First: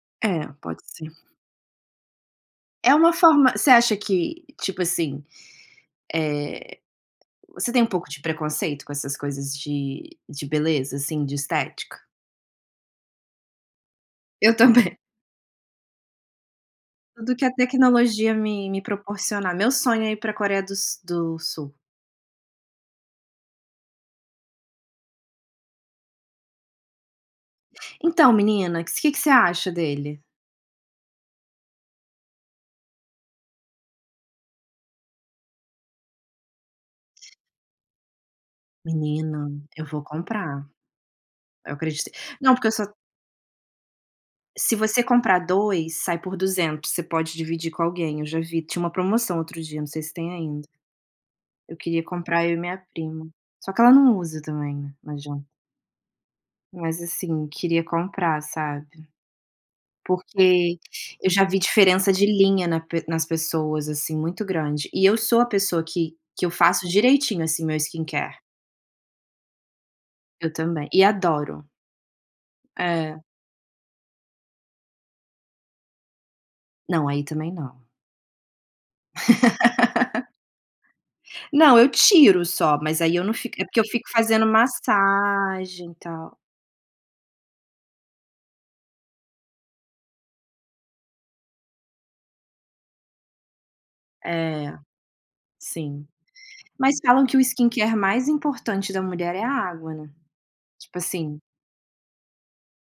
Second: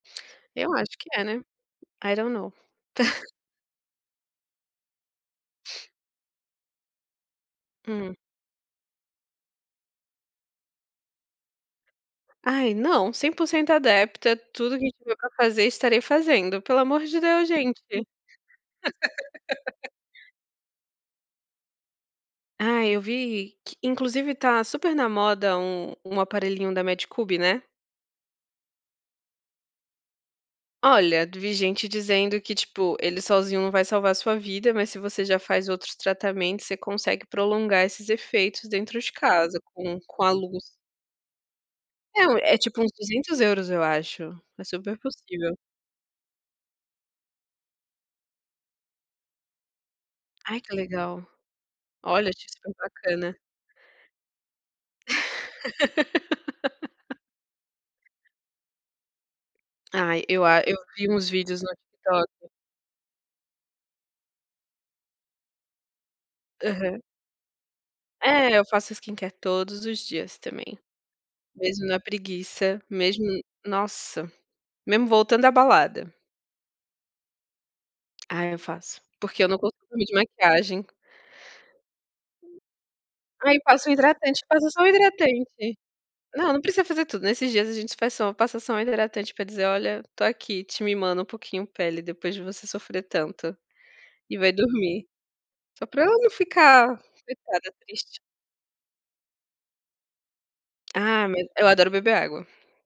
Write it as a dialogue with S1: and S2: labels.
S1: É,
S2: Eu
S1: pode
S2: acho que
S1: ser.
S2: é, né? I don't know.
S1: É uma forma você acha que, tipo, assim, eh, você tem um pouco
S2: Hum.
S1: de preconceito com essas coisas, de de beleza, assim, de estética?
S2: Ai, não. 100% adepta,
S1: Eu
S2: tudo que gente
S1: também.
S2: tiver para fazer, estarei fazendo, pelo amor de
S1: Tudo que
S2: Deus
S1: a
S2: gente.
S1: tecnologia me me proporcionar, meu sonho, é ir para Coreia do s do Sul.
S2: Ai eu vi, que inclusive, está super na moda, um um aparelhinho da Medicube, né.
S1: Então menina, que que você acha dele?
S2: Olha, vi gente dizendo que tipo, ele sozinho não vai salvar a sua vida, mas se você já faz outros tratamentos, você consegue prolongar esses efeitos, dentro de
S1: Menina,
S2: casa
S1: eu
S2: com
S1: vou
S2: com a luz.
S1: comprar. Eu acredito
S2: É um,
S1: não,
S2: é
S1: porque eu
S2: tipo
S1: só
S2: uns 200 € eu acho, é
S1: Se
S2: super
S1: você comprar
S2: possível.
S1: 2, sai por 200, você pode dividir com alguém. Eu já vi, tinha uma promoção outro dia, não sei se tem
S2: Ai
S1: ainda.
S2: que legal.
S1: Eu queria
S2: Olha,
S1: comprar,
S2: achei
S1: eu e
S2: super
S1: minha prima,
S2: bacana.
S1: só que ela não usa também, não adianta. Mas, assim, queria comprar, sabe,
S2: Ai, eu a eu
S1: porque
S2: vi uns
S1: eu já vi
S2: vídeos no
S1: diferença,
S2: TikTok.
S1: de linha na pe nas pessoas, assim, muito grande. E eu sou a pessoa que que eu faço
S2: Aham.
S1: direitinho, assim, meu skincare.
S2: É, eu faço skincare todos os dias
S1: Eu
S2: também.
S1: também, e adoro.
S2: Mesmo na preguiça,
S1: É.
S2: mesmo, nossa, mesmo voltando da balada.
S1: Não, aí também, não.
S2: Ah, eu faço, porque eu não consigo dormir de maquiagem.
S1: Não, eu tiro só, mas aí eu não
S2: Aí
S1: fico é porque eu
S2: passa o
S1: fico
S2: hidratante,
S1: fazendo
S2: passa só o hidratante.
S1: massagem, e tal.
S2: Não, não precisa fazer tudo. Nesses dias, a gente faz só passa só o hidratante para dizer: "Olha, estou aqui te mimando um pouquinho, pele, depois de você sofrer tanto". E vai
S1: É.
S2: dormir. Só para
S1: Sim.
S2: ela não
S1: Mas
S2: ficar,
S1: falam que o
S2: estressada,
S1: skincare
S2: triste.
S1: mais importante da mulher, é a água, né, tipo
S2: Ah,
S1: assim.
S2: mas eu adoro beber água.